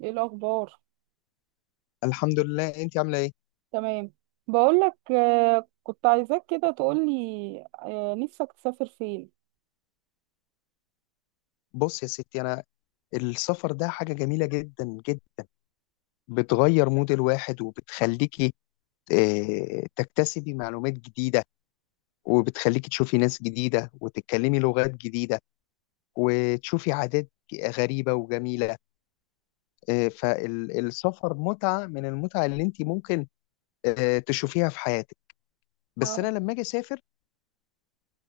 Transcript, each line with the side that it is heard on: right: ايه الاخبار؟
left: الحمد لله. انت عامله ايه؟
right: تمام. بقولك كنت عايزاك كده تقولي. نفسك تسافر فين؟
left: بص يا ستي، انا السفر ده حاجه جميله جدا جدا. بتغير مود الواحد وبتخليكي تكتسبي معلومات جديده، وبتخليكي تشوفي ناس جديده وتتكلمي لغات جديده وتشوفي عادات غريبه وجميله. فالسفر متعه من المتع اللي انت ممكن تشوفيها في حياتك. بس انا
right: اه.
left: لما اجي اسافر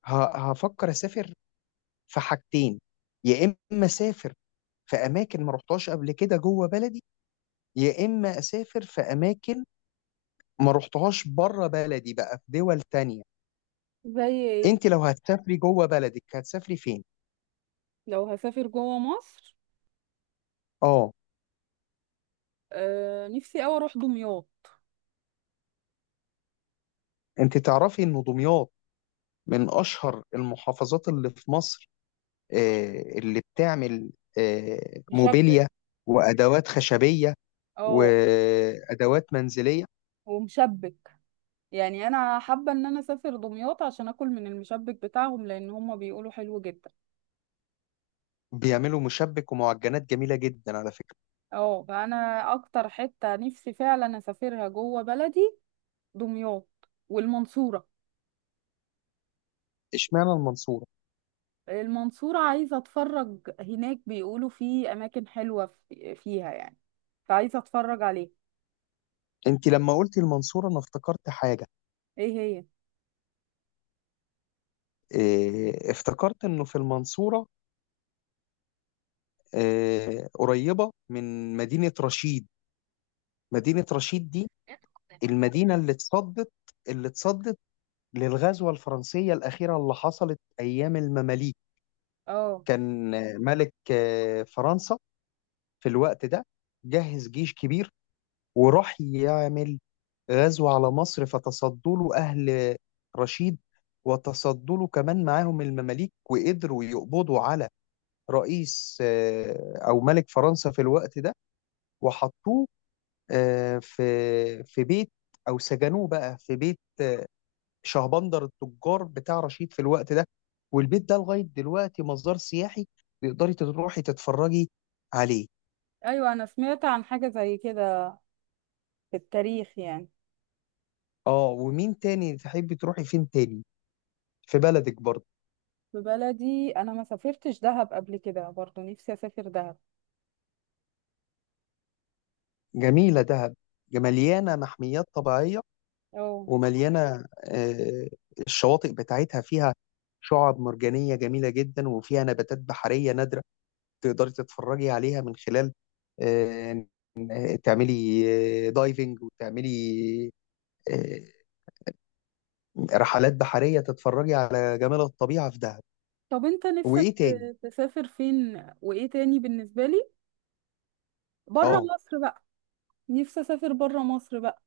left: هفكر اسافر في حاجتين، يا اما اسافر في اماكن ما رحتهاش قبل كده جوه بلدي، يا اما اسافر في اماكن ما رحتهاش بره بلدي بقى في دول تانية.
right: زي ايه؟
left: انت لو هتسافري جوه بلدك هتسافري فين؟
right: لو هسافر جوه مصر،
left: اه،
right: نفسي اوي اروح دمياط.
left: انت تعرفي ان دمياط من اشهر المحافظات اللي في مصر، اللي بتعمل
right: مشبع.
left: موبيليا وادوات خشبية
right: اه.
left: وادوات منزلية.
right: ومشبك. يعني انا حابه ان انا اسافر دمياط عشان اكل من المشبك بتاعهم لان هم بيقولوا حلو جدا.
left: بيعملوا مشبك ومعجنات جميلة جدا على فكرة.
right: اه، فانا اكتر حته نفسي فعلا اسافرها جوه بلدي، دمياط والمنصوره.
left: اشمعنى المنصورة؟
right: المنصورة عايزة اتفرج هناك، بيقولوا في اماكن حلوة فيها يعني، فعايزة اتفرج عليه.
left: انت لما قلتي المنصورة انا افتكرت حاجة.
right: ايه هي؟
left: افتكرت انه في المنصورة قريبة من مدينة رشيد. مدينة رشيد دي المدينة اللي اتصدت، اللي اتصدت للغزوة الفرنسية الأخيرة اللي حصلت أيام المماليك.
right: اه.
left: كان ملك فرنسا في الوقت ده جهز جيش كبير وراح يعمل غزو على مصر، فتصدوا له أهل رشيد، وتصدوا له كمان معاهم المماليك، وقدروا يقبضوا على رئيس أو ملك فرنسا في الوقت ده، وحطوه آه، في في بيت، او سجنوه بقى في بيت شهبندر التجار بتاع رشيد في الوقت ده. والبيت ده لغايه دلوقتي مصدر سياحي، تقدري تروحي تتفرجي عليه.
right: ايوه، انا سمعت عن حاجة زي كده في التاريخ يعني.
left: اه، ومين تاني؟ تحبي تروحي فين تاني في بلدك برضه؟
right: في بلدي انا ما سافرتش دهب قبل كده، برضه نفسي اسافر دهب.
left: جميله دهب، مليانه محميات طبيعيه،
right: اه.
left: ومليانه الشواطئ بتاعتها فيها شعاب مرجانيه جميله جدا، وفيها نباتات بحريه نادره تقدري تتفرجي عليها من خلال آه، تعملي دايفنج، وتعملي آه، رحلات بحرية تتفرجي على جمال الطبيعة في دهب.
right: طب انت نفسك
left: وإيه تاني؟
right: تسافر فين وايه تاني بالنسبة لي؟ بره
left: آه،
right: مصر بقى. نفسي اسافر بره مصر بقى،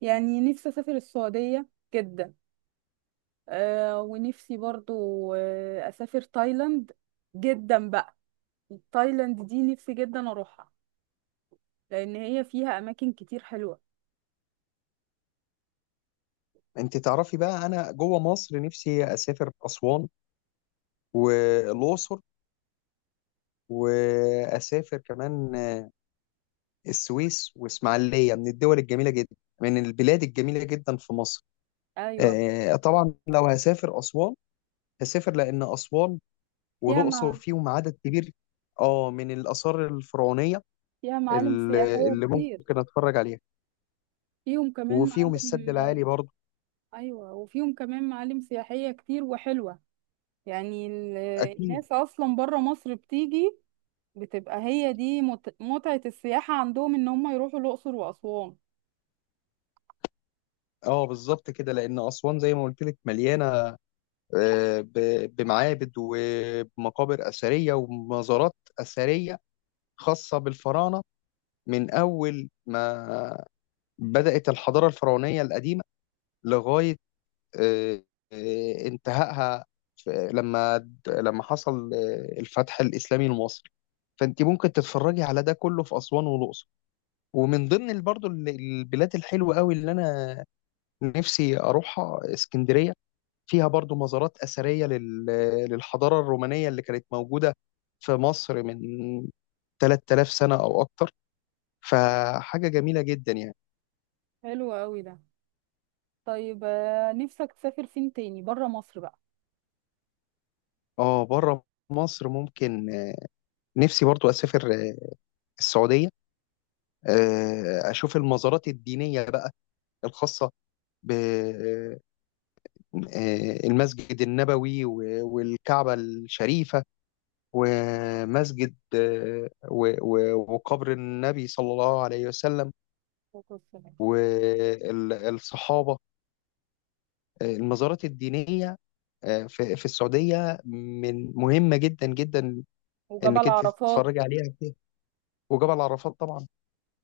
right: يعني نفسي اسافر السعودية جدا. ونفسي برضو أسافر تايلاند جدا بقى. تايلاند دي نفسي جدا أروحها لأن هي فيها أماكن كتير حلوة.
left: أنت تعرفي بقى أنا جوه مصر نفسي أسافر أسوان والأقصر، وأسافر كمان السويس وإسماعيلية. من الدول الجميلة جدا، من البلاد الجميلة جدا في مصر.
right: أيوة.
left: طبعا لو هسافر أسوان هسافر لأن أسوان
right: فيها
left: والأقصر
right: مع...
left: فيهم عدد كبير آه من الآثار الفرعونية
right: فيها معالم
left: اللي
right: سياحية
left: اللي
right: كتير.
left: ممكن اتفرج عليها.
right: فيهم كمان
left: وفيهم السد
right: معالم.
left: العالي برضه.
right: أيوة، وفيهم كمان معالم سياحية كتير وحلوة يعني.
left: اكيد.
right: الناس أصلا برا مصر بتيجي. بتبقى هي دي مت... متعة السياحة عندهم إن هم يروحوا الأقصر وأسوان.
left: اه بالظبط كده، لان اسوان زي ما قلت لك مليانه بمعابد ومقابر اثريه ومزارات اثريه خاصه بالفراعنه، من اول ما بدات الحضاره الفرعونيه القديمه لغايه آه، انتهائها لما حصل الفتح الاسلامي لمصر. فانت ممكن تتفرجي على ده كله في اسوان والاقصر. ومن ضمن البلاد الحلوة قوي اللي أنا نفسي أروحها اسكندرية. فيها برضو مزارات أثرية للحضارة الرومانية اللي كانت موجودة في مصر من 3000 سنة أو أكتر. فحاجة جميلة جدا يعني.
right: حلو قوي ده. طيب، نفسك تسافر فين تاني برا مصر بقى؟
left: اه، بره مصر ممكن، نفسي برضو أسافر السعودية، أشوف المزارات الدينية بقى الخاصة ب المسجد النبوي والكعبة الشريفة، ومسجد وقبر النبي صلى الله عليه وسلم
right: والصلاة والسلام.
left: والصحابة. المزارات الدينية في السعودية من مهمة جدا جدا، انك
right: وجبل
left: انت
right: عرفات.
left: تتفرجي عليها كده. وجبل عرفات طبعا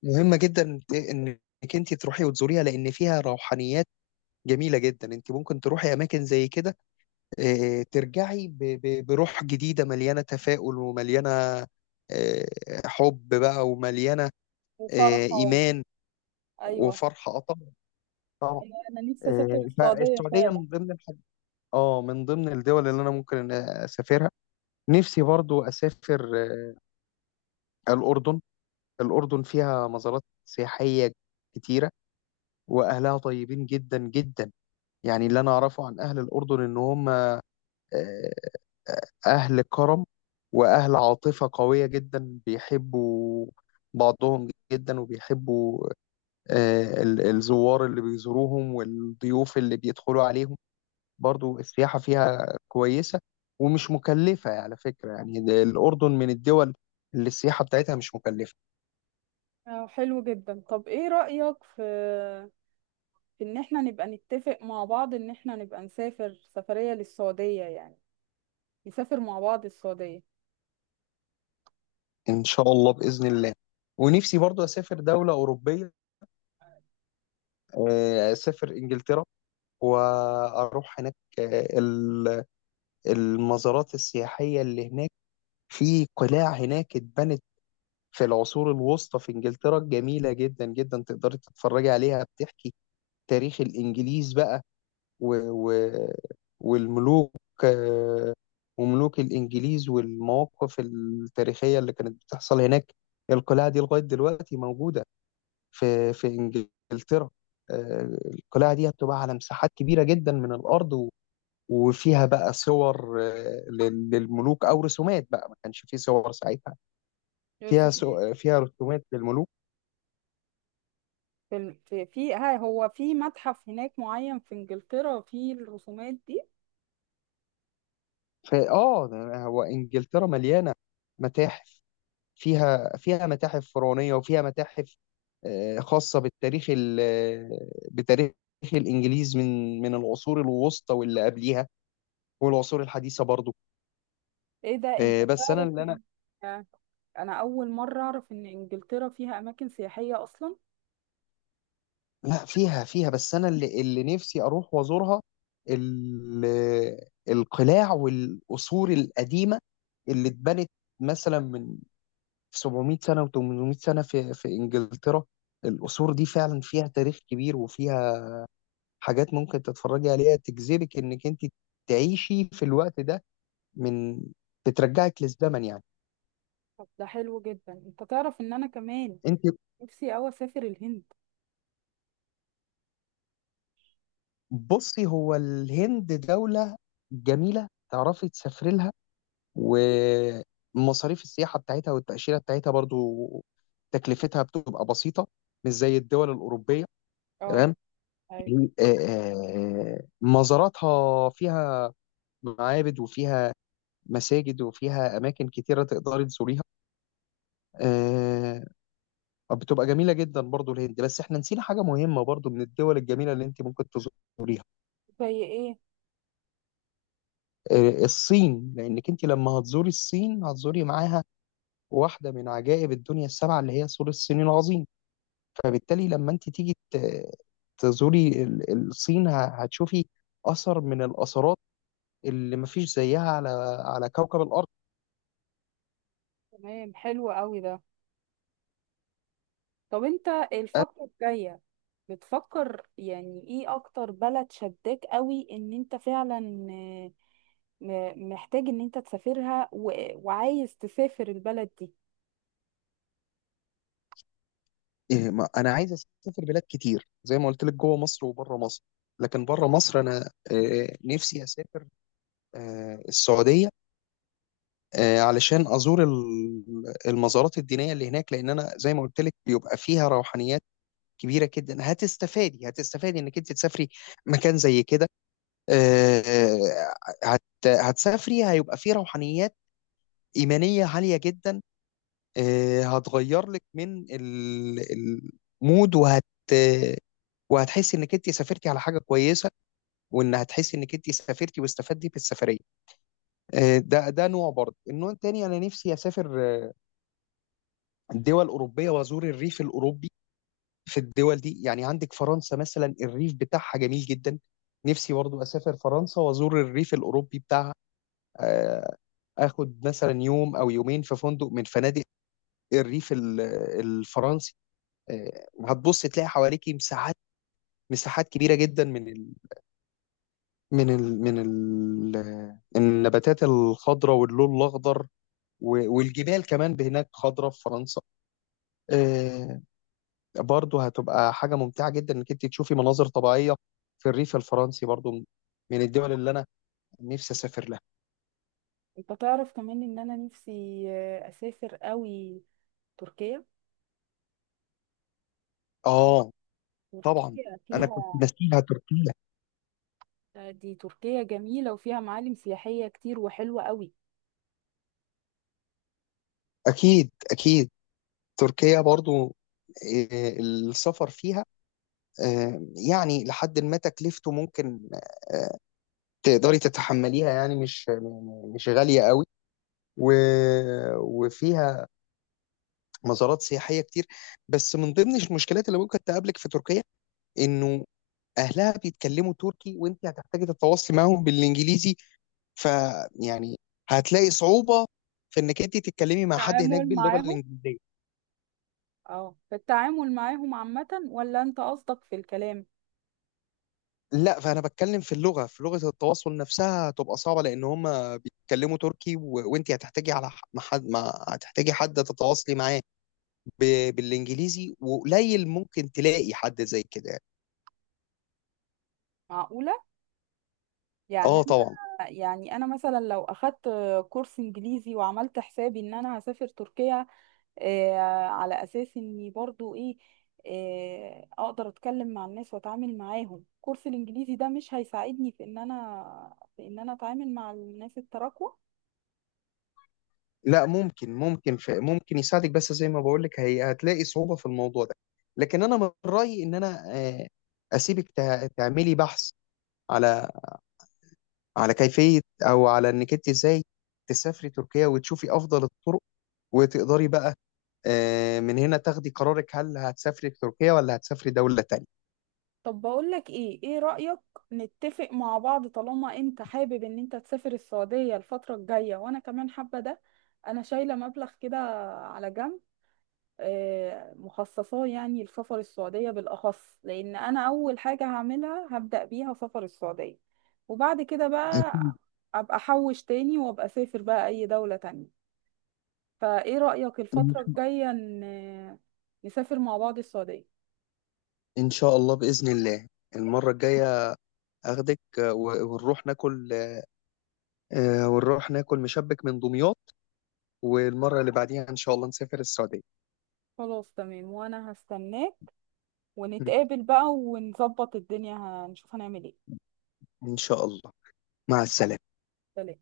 left: مهمة جدا انك انت تروحي وتزوريها، لان فيها روحانيات جميلة جدا. انت ممكن تروحي اماكن زي كده ترجعي بروح جديدة مليانة تفاؤل، ومليانة آه، حب بقى، ومليانة
right: وفرحة و...
left: إيمان
right: أيوة.
left: وفرحة آه طبعا. طبعا.
right: أيوة، أنا نفسي أسافر السعودية
left: فالسعودية
right: فعلا.
left: من ضمن الحاجات، اه من ضمن الدول اللي أنا ممكن أسافرها. نفسي برضو أسافر الأردن. الأردن فيها مزارات سياحية كتيرة، وأهلها طيبين جدا جدا. يعني اللي أنا أعرفه عن أهل الأردن إن هم آه، أهل كرم وأهل عاطفة قوية جدا، بيحبوا بعضهم جدا، وبيحبوا الزوار اللي بيزوروهم والضيوف اللي بيدخلوا عليهم. برضو السياحة فيها كويسة، ومش مكلفة يعني على فكرة. يعني ده الأردن من الدول اللي السياحة بتاعتها مش مكلفة.
right: حلو جدا. طب إيه رأيك في إن إحنا نبقى نتفق مع بعض، إن إحنا نبقى نسافر سفرية للسعودية يعني، نسافر مع بعض السعودية.
left: إن شاء الله بإذن الله. ونفسي برضو أسافر دولة أوروبية، أسافر إنجلترا، وأروح هناك المزارات السياحية اللي هناك. في قلاع هناك اتبنت في العصور الوسطى في إنجلترا جميلة جدا جدا، تقدري تتفرجي عليها. بتحكي تاريخ الإنجليز بقى و... و... والملوك، آه، وملوك الإنجليز والمواقف التاريخية اللي كانت بتحصل هناك. القلاع دي لغاية دلوقتي موجودة في إنجلترا. القلاع دي بتبقى على مساحات كبيرة جدا من الأرض، وفيها بقى صور للملوك أو رسومات بقى، ما كانش فيه صور ساعتها.
right: يا رسول-
left: فيها رسومات للملوك.
right: في ال- في في- ها هو في متحف هناك معين في إنجلترا فيه الرسومات دي.
left: فآه هو إنجلترا مليانة متاحف. فيها متاحف فرعونية، وفيها متاحف خاصة بالتاريخ ال- آه، بتاريخ الإنجليز من العصور الوسطى واللي قبليها، والعصور الحديثة برضو.
right: إيه ده أنت
left: آه، بس أنا
right: تعرف
left: اللي
right: إن-
left: أنا
right: آه، أنا أول مرة أعرف إن إنجلترا فيها أماكن سياحية أصلا.
left: لا، فيها فيها. بس أنا اللي نفسي أروح وأزورها القلاع والقصور القديمة اللي اتبنت مثلا من 700 سنة و800 سنة في إنجلترا. القصور دي فعلا فيها تاريخ كبير، وفيها حاجات ممكن تتفرجي عليها تجذبك انك انت تعيشي في الوقت ده. من بترجعك للزمن يعني.
right: طب ده حلو جدا. انت تعرف ان انا كمان
left: انت
right: نفسي اوي اسافر الهند.
left: بصي، هو الهند دولة جميلة تعرفي تسافري لها. ومصاريف السياحة بتاعتها والتأشيرة بتاعتها برضو تكلفتها بتبقى بسيطة، مش زي الدول الأوروبية.
right: اه.
left: تمام.
right: ايوه.
left: مزاراتها فيها معابد، وفيها مساجد، وفيها أماكن كتيرة تقدري تزوريها. آه، بتبقى جميلة جدا برضو الهند. بس احنا نسينا حاجة مهمة برضو من الدول الجميلة اللي انت ممكن تزوريها،
right: زي ايه؟
left: الصين. لانك انت لما هتزوري الصين هتزوري معاها واحدة من عجائب الدنيا السبعة، اللي هي سور الصين العظيم. فبالتالي لما انت تيجي تزوري الصين هتشوفي أثر من الأثرات اللي مفيش زيها على على كوكب الأرض.
right: تمام، حلو قوي ده. طب انت
left: أنا
right: الفترة الجاية بتفكر يعني ايه اكتر بلد شداك قوي ان انت فعلا آه، محتاج ان انت تسافرها وعايز تسافر البلد دي؟
left: إيه، ما- أنا عايز أسافر بلاد كتير زي ما قلت لك جوه مصر وبره مصر. لكن بره مصر أنا نفسي أسافر السعودية، علشان ازور المزارات الدينيه اللي هناك، لان انا زي ما قلت لك بيبقى فيها روحانيات كبيره جدا. هتستفادي، هتستفادي انك انت تسافري مكان زي كده. آه، هت هتسافري هيبقى فيه روحانيات ايمانيه عاليه جدا، هتغير لك من المود. وهتحسي انك انت سافرتي على حاجه كويسه، وان هتحسي انك انت سافرتي واستفدتي في السفريه. ده نوع، برضه النوع التاني انا نفسي اسافر دول أوروبية وأزور الريف الأوروبي في الدول دي. يعني عندك فرنسا مثلا، الريف بتاعها جميل جدا. نفسي برضو أسافر فرنسا وأزور الريف الأوروبي بتاعها، آه، آخد مثلا يوم أو يومين في فندق من فنادق الريف الفرنسي. هتبص تلاقي حواليكي مساحات كبيرة جدا من النباتات الخضراء واللون الأخضر، والجبال كمان هناك خضراء في فرنسا. آه، برضه هتبقى حاجة ممتعة جدا انك انت تشوفي مناظر طبيعية في الريف الفرنسي برضه، من الدول اللي انا نفسي اسافر لها.
right: انت تعرف كمان ان انا نفسي اسافر قوي تركيا.
left: اه طبعا،
right: تركيا
left: انا كنت
right: فيها،
left: ناسيها تركيا.
right: دي تركيا جميلة وفيها معالم سياحية كتير وحلوة قوي.
left: اكيد اكيد. تركيا برضه السفر فيها آه، يعني لحد ما تكلفته ممكن آه، تقدري تتحمليها، يعني مش مش غالية قوي. و... وفيها مزارات سياحية كتير. بس من ضمن المشكلات اللي ممكن تقابلك في تركيا، انه اهلها بيتكلموا تركي، وانت هتحتاجي تتواصلي معاهم بالانجليزي. فيعني هتلاقي صعوبه في انك انت تتكلمي مع حد هناك
right: التعامل
left: باللغه
right: معاهم،
left: الانجليزيه.
right: اه، في التعامل معاهم عامة ولا انت قصدك في الكلام؟
left: لا، فانا بتكلم في اللغه، في لغه التواصل نفسها هتبقى صعبه، لان هم بيتكلموا تركي وانت هتحتاجي على ح- مع حد مع... هتحتاجي حد تتواصلي معاه ب... بالانجليزي، وقليل ممكن تلاقي حد زي كده يعني.
right: معقولة. يعني
left: اه طبعا.
right: انا يعني انا مثلا لو اخدت كورس انجليزي وعملت حسابي ان انا هسافر تركيا، آه على اساس اني برضو ايه، اقدر اتكلم مع الناس واتعامل معاهم، كورس الانجليزي ده مش هيساعدني في ان انا اتعامل مع الناس التراكوة؟
left: لا ممكن ممكن ممكن يساعدك، بس زي ما بقول لك هي هتلاقي صعوبة في الموضوع ده. لكن انا من رأيي ان انا اسيبك تعملي بحث على كيفية او على انك انت ازاي تسافري تركيا وتشوفي افضل الطرق، وتقدري بقى من هنا تاخدي قرارك، هل هتسافري تركيا ولا هتسافري دولة تانية.
right: طب بقولك ايه رأيك، نتفق مع بعض طالما انت حابب ان انت تسافر السعودية الفترة الجاية وانا كمان حابة ده. انا شايلة مبلغ كده على جنب، مخصصاه يعني لسفر السعودية بالأخص، لأن أنا أول حاجة هعملها هبدأ بيها سفر السعودية. وبعد كده
left: أكيد.
right: بقى أبقى أحوش تاني وأبقى أسافر بقى أي دولة تانية. فإيه رأيك، الفترة الجاية نسافر مع بعض السعودية؟
left: إن شاء الله بإذن الله. المرة الجاية أخدك ونروح ناكل، ونروح ناكل مشبك من دمياط، والمرة اللي بعديها إن شاء الله نسافر السعودية.
right: خلاص تمام، وأنا هستناك، ونتقابل بقى ونظبط الدنيا، هنشوف هنعمل ايه.
left: إن شاء الله. مع السلامة.
right: سلام.